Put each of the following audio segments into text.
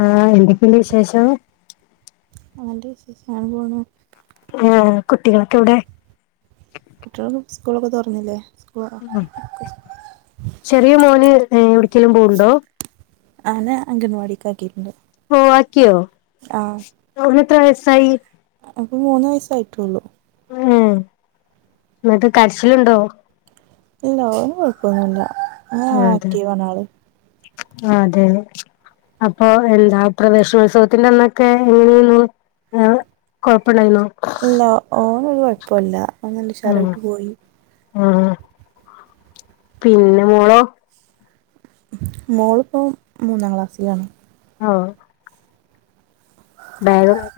ആ എന്തൊക്കണ്ട് വിശേഷം അന്റെ വിശേഷം അങ്ങനെ പോണ് ആകുട്ടികളൊക്കെ എവിടെ കുട്ട്യളൊന്നും സ്കൂളൊക്കെ തൊർന്നില്ലേ ഉം ചെറിയമോന് ഏ എവ്ട്ക്കേലും പൊവ്ണ്ടോ ആനെ അംഗനവാടി ക്കാക്കിട്ട്ണ്ട് ഒ ആക്ക്യോ [unintelligible] ത്ര വയസായി ഇപ്പോമൂന്ന് വയസ്സായിട്ടൊള്ളു ഉം ന്നട്ട് കരച്ചില്ണ്ടോ ഇല്ലാ ഓന് കൊഴപ്പമൊന്നുല്ല ആ ആക്ക്ടിവാനാള് അ അതെയപ്പൊ പ്രവേശന ഉത്സവത്തിന് ഒക്കെ എങ്ങനാരുന്നു കുഴപ്പമുണ്ടാരുന്നോ അവനൊരുകുഴപ്പവുമില്ല അവൻ നല്ല ഉഷാറായിട്ടുപോയി ആ പിന്നെ മോളോ മലോ ഇപ്പോ മൂനാംക്ലാസ്സിലാണ് ഒ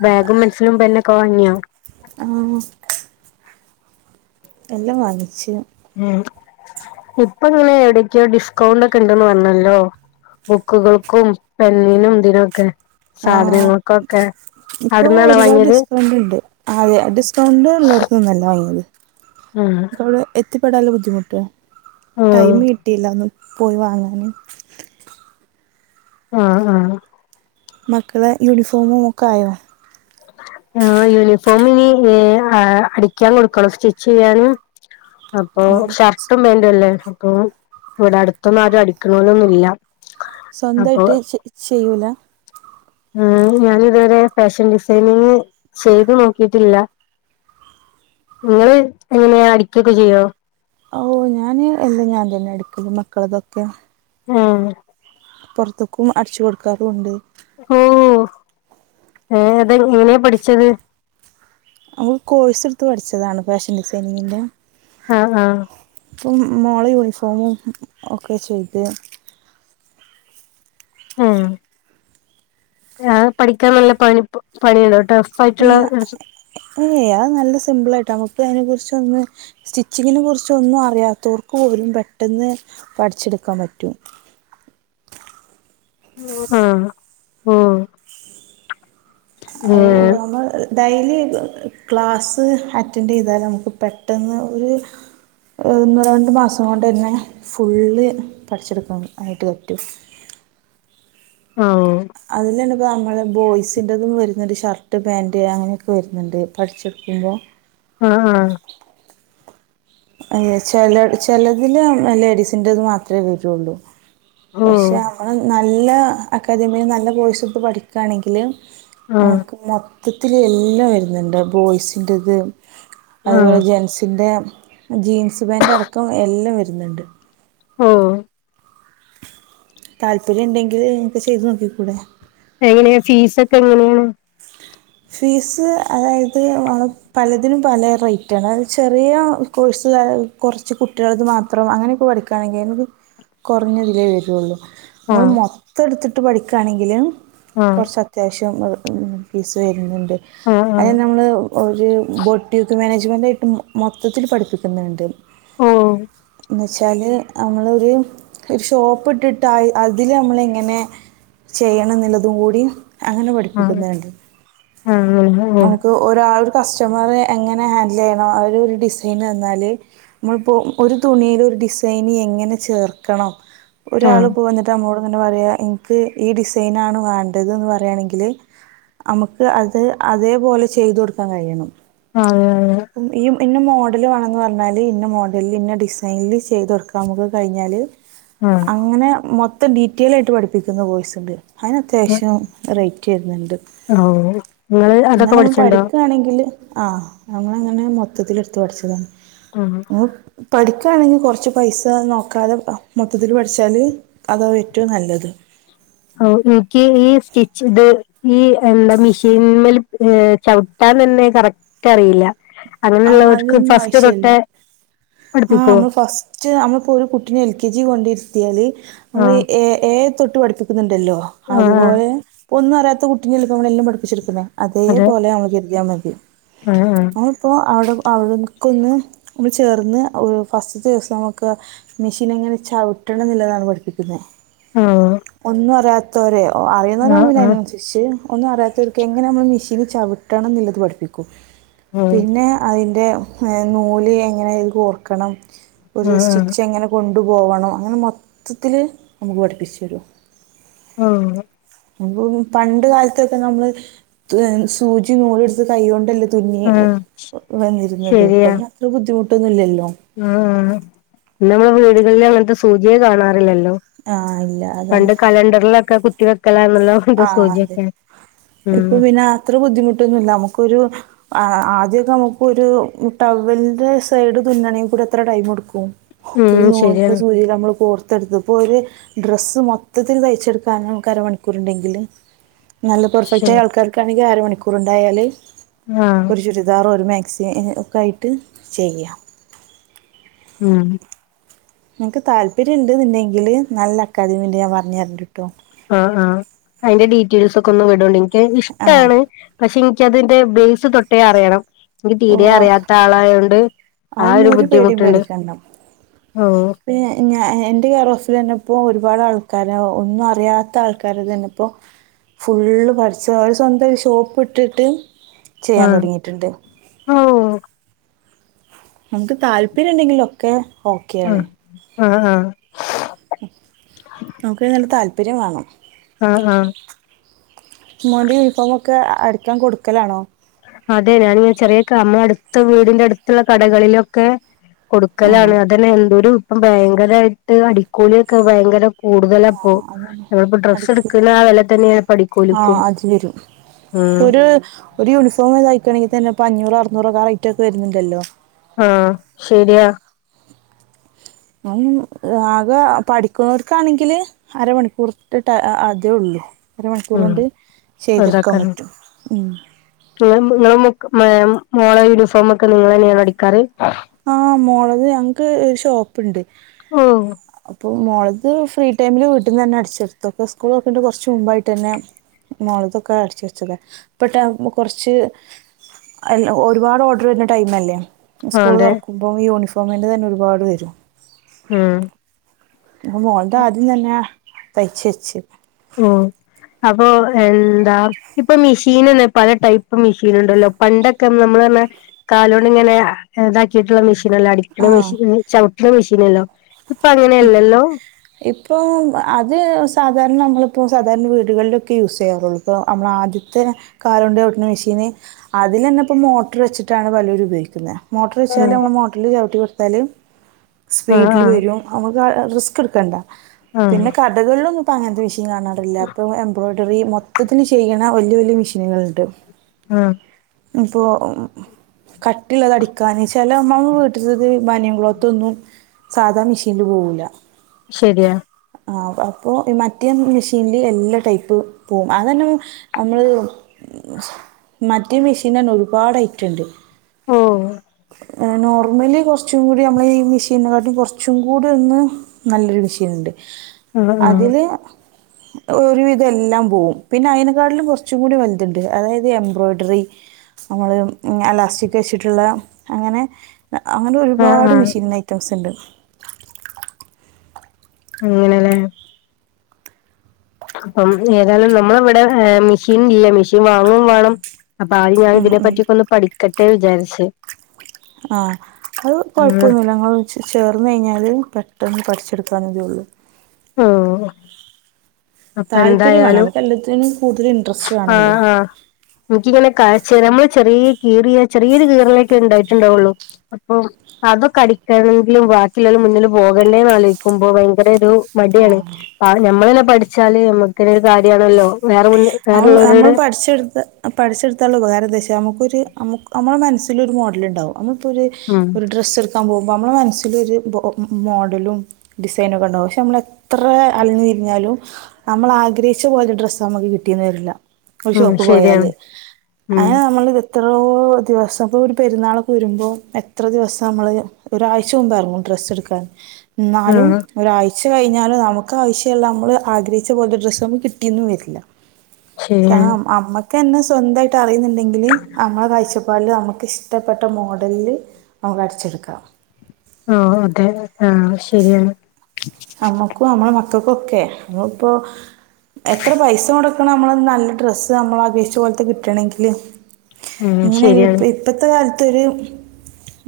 ബാഗും പെൻസിലും പെൻ ഒക്കെ വാങ്ങിയോ ആ എല്ലാം വാങ്ങിച്ചു ഇപ്പോൾ ഇടക്ക് ഡിസ്‌കൗണ്ട് ഉണ്ടന്നുപറഞ്ഞല്ലോ ബുക്കുകൾക്കും പെന്നിനും ഇതിനൊക്കെ ആ സാധനങ്ങൾക്കൊക്കെ ഇപ്പോൾ അവിടന്നാണോ ഇരു പാട് വാങ്ങിയത് ഡിഡകൗണ്ട് ഒണ്ടു ഡിസ്‌കൗണ്ട് ഉള്ളടത്തുന്നല്ലവാങ്ങിയത് ആഹ് അവിടെ എത്തിപെടാനുള്ള ബുദ്ധിമുട്ടാ ടൈം ആഹ് കിട്ടിയില്ല പോയി വാങ്ങാനും ആ ആ മക്കളുടെ യൂണിഫോമൊക്കെആ യോ ആയി യൂണിഫോമൊക്കെ അടിക്സൺകൊടുക്കണം സ്റ്റിച് ചെയ്യാനും അപ്പോഷുംർട്ടും വേണ്ടല്ലേ [unintelligible] സ്വന്തസ്മയിട്ടു ചെയ്യൂല്ല ഞാനിതുവരെ ഫാഷൻ ഡിസൈനിങ് ചെയ്തുനോകീറ്റില്ല നിങ്ങൾ എങ്ങനെയാ അടിക്ക ഒക്കെ ചെയ്യുമോ ഒ ഞാൻ എന്നും ഞാൻതന്നെഅടിക്കും മകൾ ളൊക്കെ മ് പുറത്തേക്കു അടിച്ചു കൊടുക്കാറുമുണ്ട് ഓ അതെങ്ങനെയാ പഠിച്ചത് ഓൾ കോഴ്സ് എടുത്ത് പഠിച്ചതാണ് ഫാഷൻ ഡിസൈനിങ്ങിന്റെ ആഹ ആഹ ഇപ്പം മോളെ യൂണിഫോമും ഒക്കെ ചെയ്ത് ഉം ഞൻ പഠിക്കാൻ നല്ല പണി പണിുണ്ടോട്ടെ [unintelligible] പില്ല ഏയ് അത് നല്ല സിമ്പിൾ ആയിട്ട് നമുക്ക് അതിനെ കുറിച്ചൊന്ന സ്റ്റിച്ചിങ്ങിനെ കുറിച്ചൊന്നും അറിയാത്തവർക്ക് പോലും പെട്ടെന്ന് പഠിച്ചെടുക്കാൻ പറ്റും ആ ആ അ നമ്മ [unintelligible] ഡെലി ക്ലാസ്സ് അറ്റൻഡ് ചെയ്താൽ നമുക്ക് പെട്ടെന്ന് ഒരു ഒന്നൂ രണ്ട് മാസം കൊണ്ട് തന്നെ ഫുള്ള് പഠിച്ചെടുക്കാ ആയിട്ട് പറ്റും ആ ഓ [unintelligible] നമ്മടെ ബോയ്സിന്റെതും വരുന്നോണ്ട് ഷർട്ട്‌ പാന്റ് അങ്ങനൊക്കെ വരുന്നോണ്ട് പടിച്ചകൊടുക്കുമ്പോ ആ ആഹാ ചെലട് ചെലതില് ലേഡിസിന്റെത് മാത്രേ വരുള്ളൂ ഓ പക്ഷേ നമ്മൾ നല്ല നല്ല അക്കാദമിയിൽന്ന് നല്ല കോഴ്സ് എടുത്ത് പഠിക്കണങ്കിൽ ആഹ് [unintelligible] മൊത്തത്തിൽ എല്ലാം വരുന്നോണ്ട് ബോയ്സ് ഇന്റേത് അത്പോലെ ആഹ് ജെൻസിന്റെ ജീൻസ് പാന്റ് അടക്കം എല്ലാം വരുനൊണ്ട് ഓ താല്പര്യം ഇണ്ടങ്കിൽ നിങ്ങക്ക് ചെയ്തനോക്കികൂടെ എങ്ങനെയാ ഫീസ് ഒക്കെ എങ്ങനെയാ ഫീസ് അതായത് പലത്തിൽ പല റേറ്റ് ആണ് അത് ചെറിയ കോഴ്സ്ക കൊറച്ചുകുട്ടികൾത് മാത്രം അങ്ങനൊക്കെ പഠിക്കണങ്കിൽ കൊറഞ്ഞതിലെവരുള്ളൂ ഓൻ ആഹ് മൊത്തടുത്ത പഠിക്കണക്കിൽ ആഹ് കൊറച്ചാത്യാവശങ്ങൾ [unintelligible] ആഹ് [unintelligible] ആഹ് അയിനമ്മൾ ഒരു ബോട്ടിക്ക് ജുവാനെയിട്ടും മൊത്തത്തിൽ പഠിപ്പിക്കുന്നുണ്ട് ഓ വെച്ചാല് നമ്മൾ ഒരു ഷോപ്പ് ഇട്ടിട്ട് അതിൽ നമ്മള് എങ്ങനെ ചെയ്യാനോനൊള്ളതുകൂടി അങ്ങനെ ആഹ് പഠിപ്പിക്കുന്നോണ്ട് [unintelligible] ആൾ ഒരു കസ്റ്റമർറെ എങ്ങനെ ഹാൻഡിൽചെയ്യണം അവർ ഒരു ഡിസൈൻതന്നാല് നമ്മളഇപോ ഒരു തുണിൽ ഒരു ഡിസൈന് എങ്ങനെ ചേർക്കണം ഒരാള് പോഎന്നിട്ട് നമ്മളോട് എന്നോട് പറയ എന്ക്ക് ഈ ഡിസൈൻനാണ് വേണ്ടതന്ന്‌ പറയാണങ്കിൽ അം അത് അതേപോലെ ചെയ്ത് കൊടുക്കാൻ കഴിയണം ആ ഉ പിന്നെ മോഡല് വേണംമെന്ന് പറഞ്ഞാൽ ഇന്ന മോഡല ഇന്ന ഡിസൈനിൽ ചെയ്ത് കൊടുക്കാൻ നോക്ക കഴിഞ്ഞാൽ ആഹ് ആഹ് അങ്ങനെ മൊ മം ഡീറ്റെൽായിട്ട് പഠിപ്പിക്കുന്ന ബോയ്സ് ഉണ്ട് ഹന തശും റക്ക ചരുന്നുണ്ട് ഓ നിങ്ങള് അതൊക്കെ പഠിച്ചിട്ടുണ്ടോ പഠിക്കുകയാണെങ്കിൽ ആ ഞങ്ങങ്ങനെ മൊത്തത്തില എടുത്ത് പഠിച്ചതാണ് ആഹ് ഓഹ പഠിക്കാണെ കൊറ്ച്ച് പൈസ നോക്കാതെ അ മൊത്തത്തില് പഠിച്ചാല് അതാ ഏറ്റവും നല്ലത് ഓ ഇയ്ക്ക് ഈ സ്റ്റിച്ച് ഇത് ഈ എന്താ മിഷീന്മേൽ ചവിട്ടാനന്നെ കറക്റ്റ് അറീല്ല ആ അയ്നൊന്നും ആവശ്യല്ല ആഹ് പഠിപ്പിക്കോ? നമ്മൾ ഫസ്റ്റ് നമ്മളപ്പൊരു കുട്ടിനെഎൽ കെ ജി കൊണ്ടോര്ത്തിയാല് നമ്മള് ആഹ് ഏ ഏ തൊട്ട് പഠിപ്പിക്കുന്നുണ്ട് ണ്ടല്ലോ ആഹ് ആഹ് അതുപോലെ ഒന്നും അറ്യാത്ത കുട്ടി നെല്ല മ്മളെല്ലംപഠപ്പിച്ചിരിക്കുന്നത് അതെ അതേപോലെ അ [unintelligible] വക്കർദ്യാ മതി [inaudible] ആഹ് അഹ് അവടെ അവിട്ക്കൊന്ന് മൾ ചേർന്ന് ഫസ്റ്റവിസം നമുക്ക് മിഷീനെങ്ങനെ ചവിട്ടണന്നില്ലതാണ് പഠിപ്പിക്കുന്നത് ആഹ് ആഹ് ഒന്നു അറ്യാത് തോരയോ ഓ ആഹ് അറിയുന്നരാവുമ്പയ്നൻസരിച്ച് ഒന്നും അറ്യാത്തോർക്ക് എങ്ങനെ നമ്മളെ മിശ് ന് ചവിട്ടണം ന്ന്ള്ളത് പഠിപ്പിക്കും ആഹ് പിന്നെ അയ്ന് നൂല് എങ്ങനെ ഐൽ കോർക്കണം ഒരു ആഹ് സ്റ്റിച്ച് എങ്ങനെ കൊണ്ട് കൊണ്ടു പോവണം അങ്ങനെ മൊത്തത്തില് നമുക്ക് പഠിപ്പിച്ചു തരും ആഹ് [unintelligible] പണ്ട് കാലത്തൊക്കെ നമ്മള് സൂചി നൂലുട് ത്ത് കൈകൊണ്ടല്ല തുന്നിയത് ആഹ് [unintelligible] വന്നിരുന്നത് ഇപ്പോ ശരിയാ പിന്നത്ര ബുദ്ധിമുട്ട് ന്ന് ല്ലല്ലോ ആഹ് നമ്മെ വീടുകളിൽ അങ്ങനത്തെ സൂചയെ കാണാറില്ലല്ലോ ആഹ് പണ്ട് കലണ്ടർലൊക്കെ കുട്ടി ആ അതെ ഇപ്പൊ ഉം പിന്നെ അത്രെ ബുദ്ധിമുട്ടൊന്നുല്ല നമുക്കൊരു ആഹ് ആദ്യനമുക്കൊരു ടവ്വൽന്റെ സൈഡ് തുന്നണങ്കിൽ എത്ര ടൈം എട്ക്കും ഒരു ഉം നൂലിന്റെ ശരിയാണ് സൂജിയിലമ്മള് കോർ ത്തെടുത്ത ഇപ്പോര് ഡ്രസ്സ് മൊത്തത്തില് തയ്ച്ചെടുക്കാനാ നമ്മക്കര ഉരുണ്ടെങ്കിലും നല്ല ശരി പെർഫെക്റ്റായ ആൾക്കാർക്കറി അര മണിക്കൂറുണ്ടായാല് ആഹ് ഒരു ചുരിദാറൊ ഒരു മേക് സ്നെക്കായിട്ട് ചെയ്യാം ഉം നിങ്‌ക്ക് താല്പര്യണ്ട് ന്നിണ്ടെങ്കില് നല്ല അക്കാദമിണ്ട് ഞാൻ പറഞ്ഞര്ണ്ട്ട്ടോ ആ ആ അയ്ന്റെ ഡീറ്റെൽസൊക്കെ ഒന്ന് വിടൊ ക്ക് ആ ഇഷ്ട്ടാണ് പക്ഷെൻ എക്കതിന്റെ ബേസ് തൊട്ടേ അറിയണം എനിക്ക് തീരെ അറിയാത്ത ആളായോണ്ട് ആ അതൊന്ന് ഒരു പേടീം ബുദ്ധിമുട്ടുണ്ട് പേടിക്കണ്ട ഓ പി ഞയെ എന്റെ കെറോഫിൽ തന്നെപ്പോ ഒരുപാട് ആൾക്കാര ഒന്നും അറിയാത്ത ആൾക്കാര് തന്നെപ്പോ ഫുള്ള് പടിച്ചോ അവര് സ്വന്തം ഒരു ഷോപ്പ് ഇട്ടിട്ട് ചെയ്യാൻ ആഹ തുടങ്ങിയിട്ടുണ്ട് ഓ നമുക്ക് താല്പര്യം ണ്ടെങ്കിലോ ക്കെ ഓക്കെയാണ് ആഹ ആഹ നമുക്ക് നല്ല താല് പ്പര്യം വേണം ആഹ ആഹ മോന്റെ യൂണിഫോമൊക്കെ അടി ക്കാൻ കൊടുക്കലാണോ അതെ ഞനിങ്ങനെ ചെറിയ കമ്മ അടുത്ത വീടിന്റെ അടുത്തുള്ള കടകളിലൊക്കെ കൊടുക്കലാണ് ആ അതന്നെ എന്തൊരു അപ്പം ഭയങ്കരായിട്ട് അടിക്കൂലിയൊക്കെ ഭയങ്കര ആഹ കൂടുതലപ്പോ അതന്നെ നമ്മളിപ്പോ ഡ്രസ്സ് അടിക്കൂ എടുക്കുന്ന ആ വെല തന്നെയാണ് ഇപ്പ ആഹ അടിക്കൂലിക്കും അജു വരും ഉം ഒര് ഒരു യൂണിഫോം തൈ ക്കണെങ്കി തന്നെപ്പ അഞ്ഞൂറ് അറന്നൂറൊക്ക ആ റൈറ്റൊക്കെ വരുന്നുണ്ടല്ലോ ആഹ് ശരിയാ ആകെ പഠിക്കണോർക്കാണെങ്കില് അരമണിക്കൂർട്ടേ അതേ ഒള്ളൂ അര ഉം മണിക്കൂറൊണ്ട് ചെയ്തെട്ക്കാൻ അതാക്കാരം പറ്റും മോള യൂണിഫോമ ഒക്കെ നിങ്ങൾ തന്നെയാണ് അടിക്കാറ് ആഹ മോളത് ഞങ്ങക്ക് ഒരു ഷോപ്പുണ്ട് ഓ അപ്പൊ മുോളത് ഫ്രീ ടൈമില് വീട്ടിൽന്ന് തന്നെ അടിച്ചെടുത്തൊക്കെ സ്കൂൾക്ക കുറച്ച് മുമ്പായിട്ട് തന്നെ മോളതൊക്കെ അടിച്ച വച്ചക്കെ ഇപ്പ കുറച്ച് ഒരുപാട് ഓർഡർ വരണ്ട ടൈമ അല്ലേ ആഹ് അതെ കൂടുതറക്കുമ്പോ യൂണഫം സമേറ് തന്നെ ഒരുപാട് വരും ഉം മോളന്താ ആദ്യം തന്നെയാ പക്ഷിച്ച ഓ അപ്പൊ എന്താ ഇപ്പൊ മെഷീൻ തന്നെ പല ടൈപ്പ് മെഷീൻ ഉണ്ടല്ലോ പണ്ടൊക്കെ നമ്മൾ തന്നെ കാലൊണ്ട ഇങ്ങനെ ഇതാക്കിയിട്ടുള്ള മെഷീൻ ആഹ് ട ചവി ചന്നല്ലോ ഇപ്പൊ അത് സധ നമ്മ സാധാരണ വീടുകളിലൊക്കെ യൂസ് ചെയ്യാറുള്ളു ഇപ്പോൾ നമ്മൾ ആദ്യത്തെ കാലം കൊണ്ട് കവിട്ടുന്ന മെഷീന് അതിൽ തന്നെ ഇപ്പോൾ മോട്ടർ വച്ചിട്ടാണ് പലരും ഉപയോഗിക്കുന്നത് മോർ ഇഛച്ചായ ഉം അല്ല മോില് ജട്ട തലും ആഹ് സ്പീഡിൽ ആഹ് വരും നമുക്ക് റിസ്ക് എടുക്കണ്ട ആഹ് പിന്നെ കഥകളിലൊ പഷ [unintelligible] എ്രറി മൊ ചെയ മെഷീനുകള ഉണ്ട് ആഹ ഇപ്പോ കട്ടുള്ളത് അടിക്കാന് ചില അമ്മമാ വീട്ട മനിയം ലോത്തൊന്നും സാധാ നിഷ കരുവോല ശരിയാ ആ അപ്പോൾ മറ്റേ മെഷീനിൽ എല്ലാ ടൈപ്പ് പോകും അത തന്നെ നമ്മള് [unintelligible] മറ്റ മെഷീന തന്ന ഒരുപാട് ഐറ്റുണ്ട് ഓ നോർമലി കുറച്ചും കൂടി നമ്മള ഈ മെഷീനെ കാട്ടി കുറച്ചും ചുംങ്കൂട് ഒന്ന് നല്ലൊരു വിഷയമുണ്ട് ആഹ് ആഹ് അതില് ഒരു ഇതെല്ലാം പോകും പിന്നെ അയിതിനെക്കാട്ടിലും കുറച്ചും കൂടി വലുതുണ്ട് അതായത് എംബ്രോയിഡറി നമ്മള് അലാസ്റ്റിക് വെച്ചിട്ടുള്ള അങ്ങനെ അങ്ങനെ ആഹ് ഒരുപാട് ആഹ് മെഷീൻ ഐറ്റംസ് ഉണ്ട് അങ്ങനെലെ അപ്പം ഏതായാലും നമ്മള ഇവിടെ മെഷീൻ ഇല്ല മെഷീൻ വാങ്ങും വേണം അപ്പോ ആദ്യം ഞാൻ ഇതിനെ ഉണ്ട് പറ്റിക്കേന്ന് പഠിക്കട്ടെ ട്ടെ വിചാരിച്ച് ആ അത് ഉം കൊഴപ്പൊന്നുല്ല ങ്ങൾ ചേർന്ന് കഴിഞ്ഞാല് പെട്ടെന്ന് പഠിച്ചെടുകാവു ന്നത്ള്ളു ആ താല്പര്യമാണ് നമുക്ക് എല്ലാത്തിനും കൂടുതൽ ഇൻട്രസ്റ്റ് ആ വേണമല്ലോ ആ എനക്കിങ്ങനെ കാ ചേരാ മ്മള് ചെറിയ കീറിയ ചെറിയൊരു കീറലൊക്കെ ഉണ്ടായിട്ടുണ്ടാവുള്ളു അപ്പോ അതൊക്കെ അടിക്കണെങ്കിലും ബാക്കിയുള്ളലെ മുന്നിൽ പോകണ്ടേന്ന് ആലോക്കുമ്പോ ഭയങ്കര ഒരു മടിയാണ് കണം ഞമ്മളന്നെ പഠി ചാല് നമക്കന്നെ ഒരു കാര്യണല്ലോ വേറെ അവ് നമ്മൾ വേറെള്ളവരോട് പഠിച്ചെടുത്ത് പഠിച്ചെടുത്തള്ള ഉപകാരന്താച്ചാൽ നമുക്കൊര് നമ്മളെ മനസ്സിലോരുമോഡല്ണ്ടാവും നമ്മൾ ഇപ്പോ ഒരു ഉം ഒരു ഡ്രസ്സെടു ക്കാൻ പോകുമ്പോ നമ്മളെമനസ്സിലൊരു ഓ ഓ മു മു മോഡലും ഡിസൈനക്കെ ഉണ്ടാകും പക്ഷെ നമ്മളെ എത്ര അലഞ്ഞു തിരിഞ്ഞാലും നമ്മൾ ആഗ്രഹിച്ച പോലരു ഡ്രസ്സ് നമുക്ക് കിട്ടീന്ന് വര്ല ഒരു ഉം ഷോപ്പ് പോയാല് ശരിയാണ് ഉം അങ്ങനെ നമ്മള് എത്രോ ദിവസം ഇപ്പോ ഒരു പെരുന്നാളൊക്കെ വരുമ്പോ എത്ര ദിവസം നമ്മള് ഒരാഴ്ച മുമ്പേഎറങ്ങും ഡ്രസ്സ് എടുക്കാൻ എന്നാലും ആഹ് ഒരാഴ് ച്ച് കഴിഞ്ഞാലും നമുക്ക് ആവശ്യമുള്ള നമ്മള് ആഗ്രഹിച്ച പോലത്തെ ഡ്രസ്സ് നമക്ക് കിട്ടിന്നു വരില്ല ശരിയാണ് സാഖം അമ്മക്ക് ക്കെന്നെ സ്വന്തായിട്ട് അറീന്ന് ണ്ടെങ്കിൽ അമ്മളെ പൈസൊ തുപോലെ നമുക്ക് ഇഷ്ടപ്പെട്ട മോഡല് നമുക്ക് വരച്ചെടുക്കാം ഓ അതെ ആഹ് ശരിയാണ് അമ്മക്കും അമ്മളെ മക്കൾക്കൊക്കെ മ്മള് പ്പോ എത്ര പൈസ മൊട ക്കണം നമ്മള് നല്ല ഡ്രസ്സ് നമ്മള അപേക്ഷിച്ച പോലത്തെ കിട്ടണങ്കില് ഉം ഇങ്ങനെയല്ല ഇപ്പ ശരിയാണ് ഇപ്പത്തെ കാല ത്തൊരു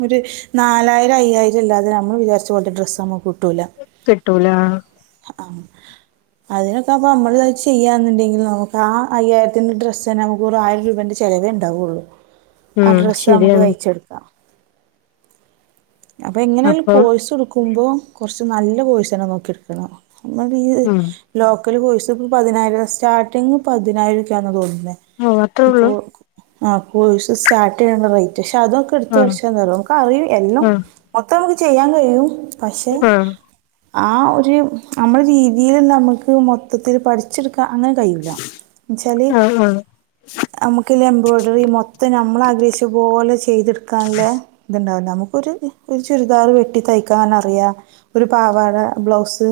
ഒരു നാലായിരം അയ്യായിരം ഇല്ലാതെ നമ്മള് വിചാരിച്ച പോല ഡ്രസ്സ് നമ്മുക്ക് കിട്ടൂല കിട്ടൂല ആഹ് അതിനൊക്കെ അപ്പ നമ്മൾ ചെയ്യാ ന്നുണ്ടെങ്കിൽ നമുക്ക് ആ അയ്യായിരത്തിന്റെ ഡ്രസ്സ് തന്നെ നമുക്ക് വെറും ആയിരം രൂപേന്റെ ചെലവേ ഇണ്ടാവുള്ളു അഹ് ഉം ഡ്രസ്സ് നമുക്ക് ശരിയാണ് തയ്ച്ചെടുക്കാം അപ്പൊ എങ്ങനൊലും അപ്പം കോഴ്സ് ട്ക് ക്കുമ്പോ കൊറച്ച് നല്ല കോഴ്സ് നോക്കി എടുക്കണം നമ്മളീ ഉം ലോ ഒരു കോഴസ് ഇപ്പോൾ പതിനായിരം സ്റ്റാർട്ടിംഗങ് പതിനായിരൊക്കെയാണെന്ന് തോന്നുന്നു ഓ അത്രേ പിന്നെ കോ ഉള്ളൂ ആഹ് കോഴ്സ് സ്റ്റാർട്ടെയ്യ്ണ്ട റേറ്റ് പക്ഷെ അതൊക്കെ ഇട്ത്ത് ആഹ് പഠിച്ചന്ത റിയൊ നമുക്ക് അറി എല്ലാം ആഹ് അത്ര നമുക്ക് ചെയ്യാൻ കഴിയും പശെ ആഹ് ആഹ് ഒര് അമ്മള് രീതീല് ന്നമ്മക്ക് മൊത്തത്തില് പഠിച്ചെടുക് അങ്ങനെ കയൂല്ല എന്ന്ച്ചാല് ആഹ് ആഹ് നമുക്ക എബ്രോയ്ഡറി മൊത്തം നമ്മള് വീഷ് പോലെ ചെ ചെയ്തെടുക്കാനുള്ള ഇതുണ്ടാവില്ല നമുക്ക് ഒരു ഈ ഒരു ചുരിദാർ വെട്ടി തയ്ക്കാൻ നറിയാം ഒരു പാവാട ബ്ലൗസ്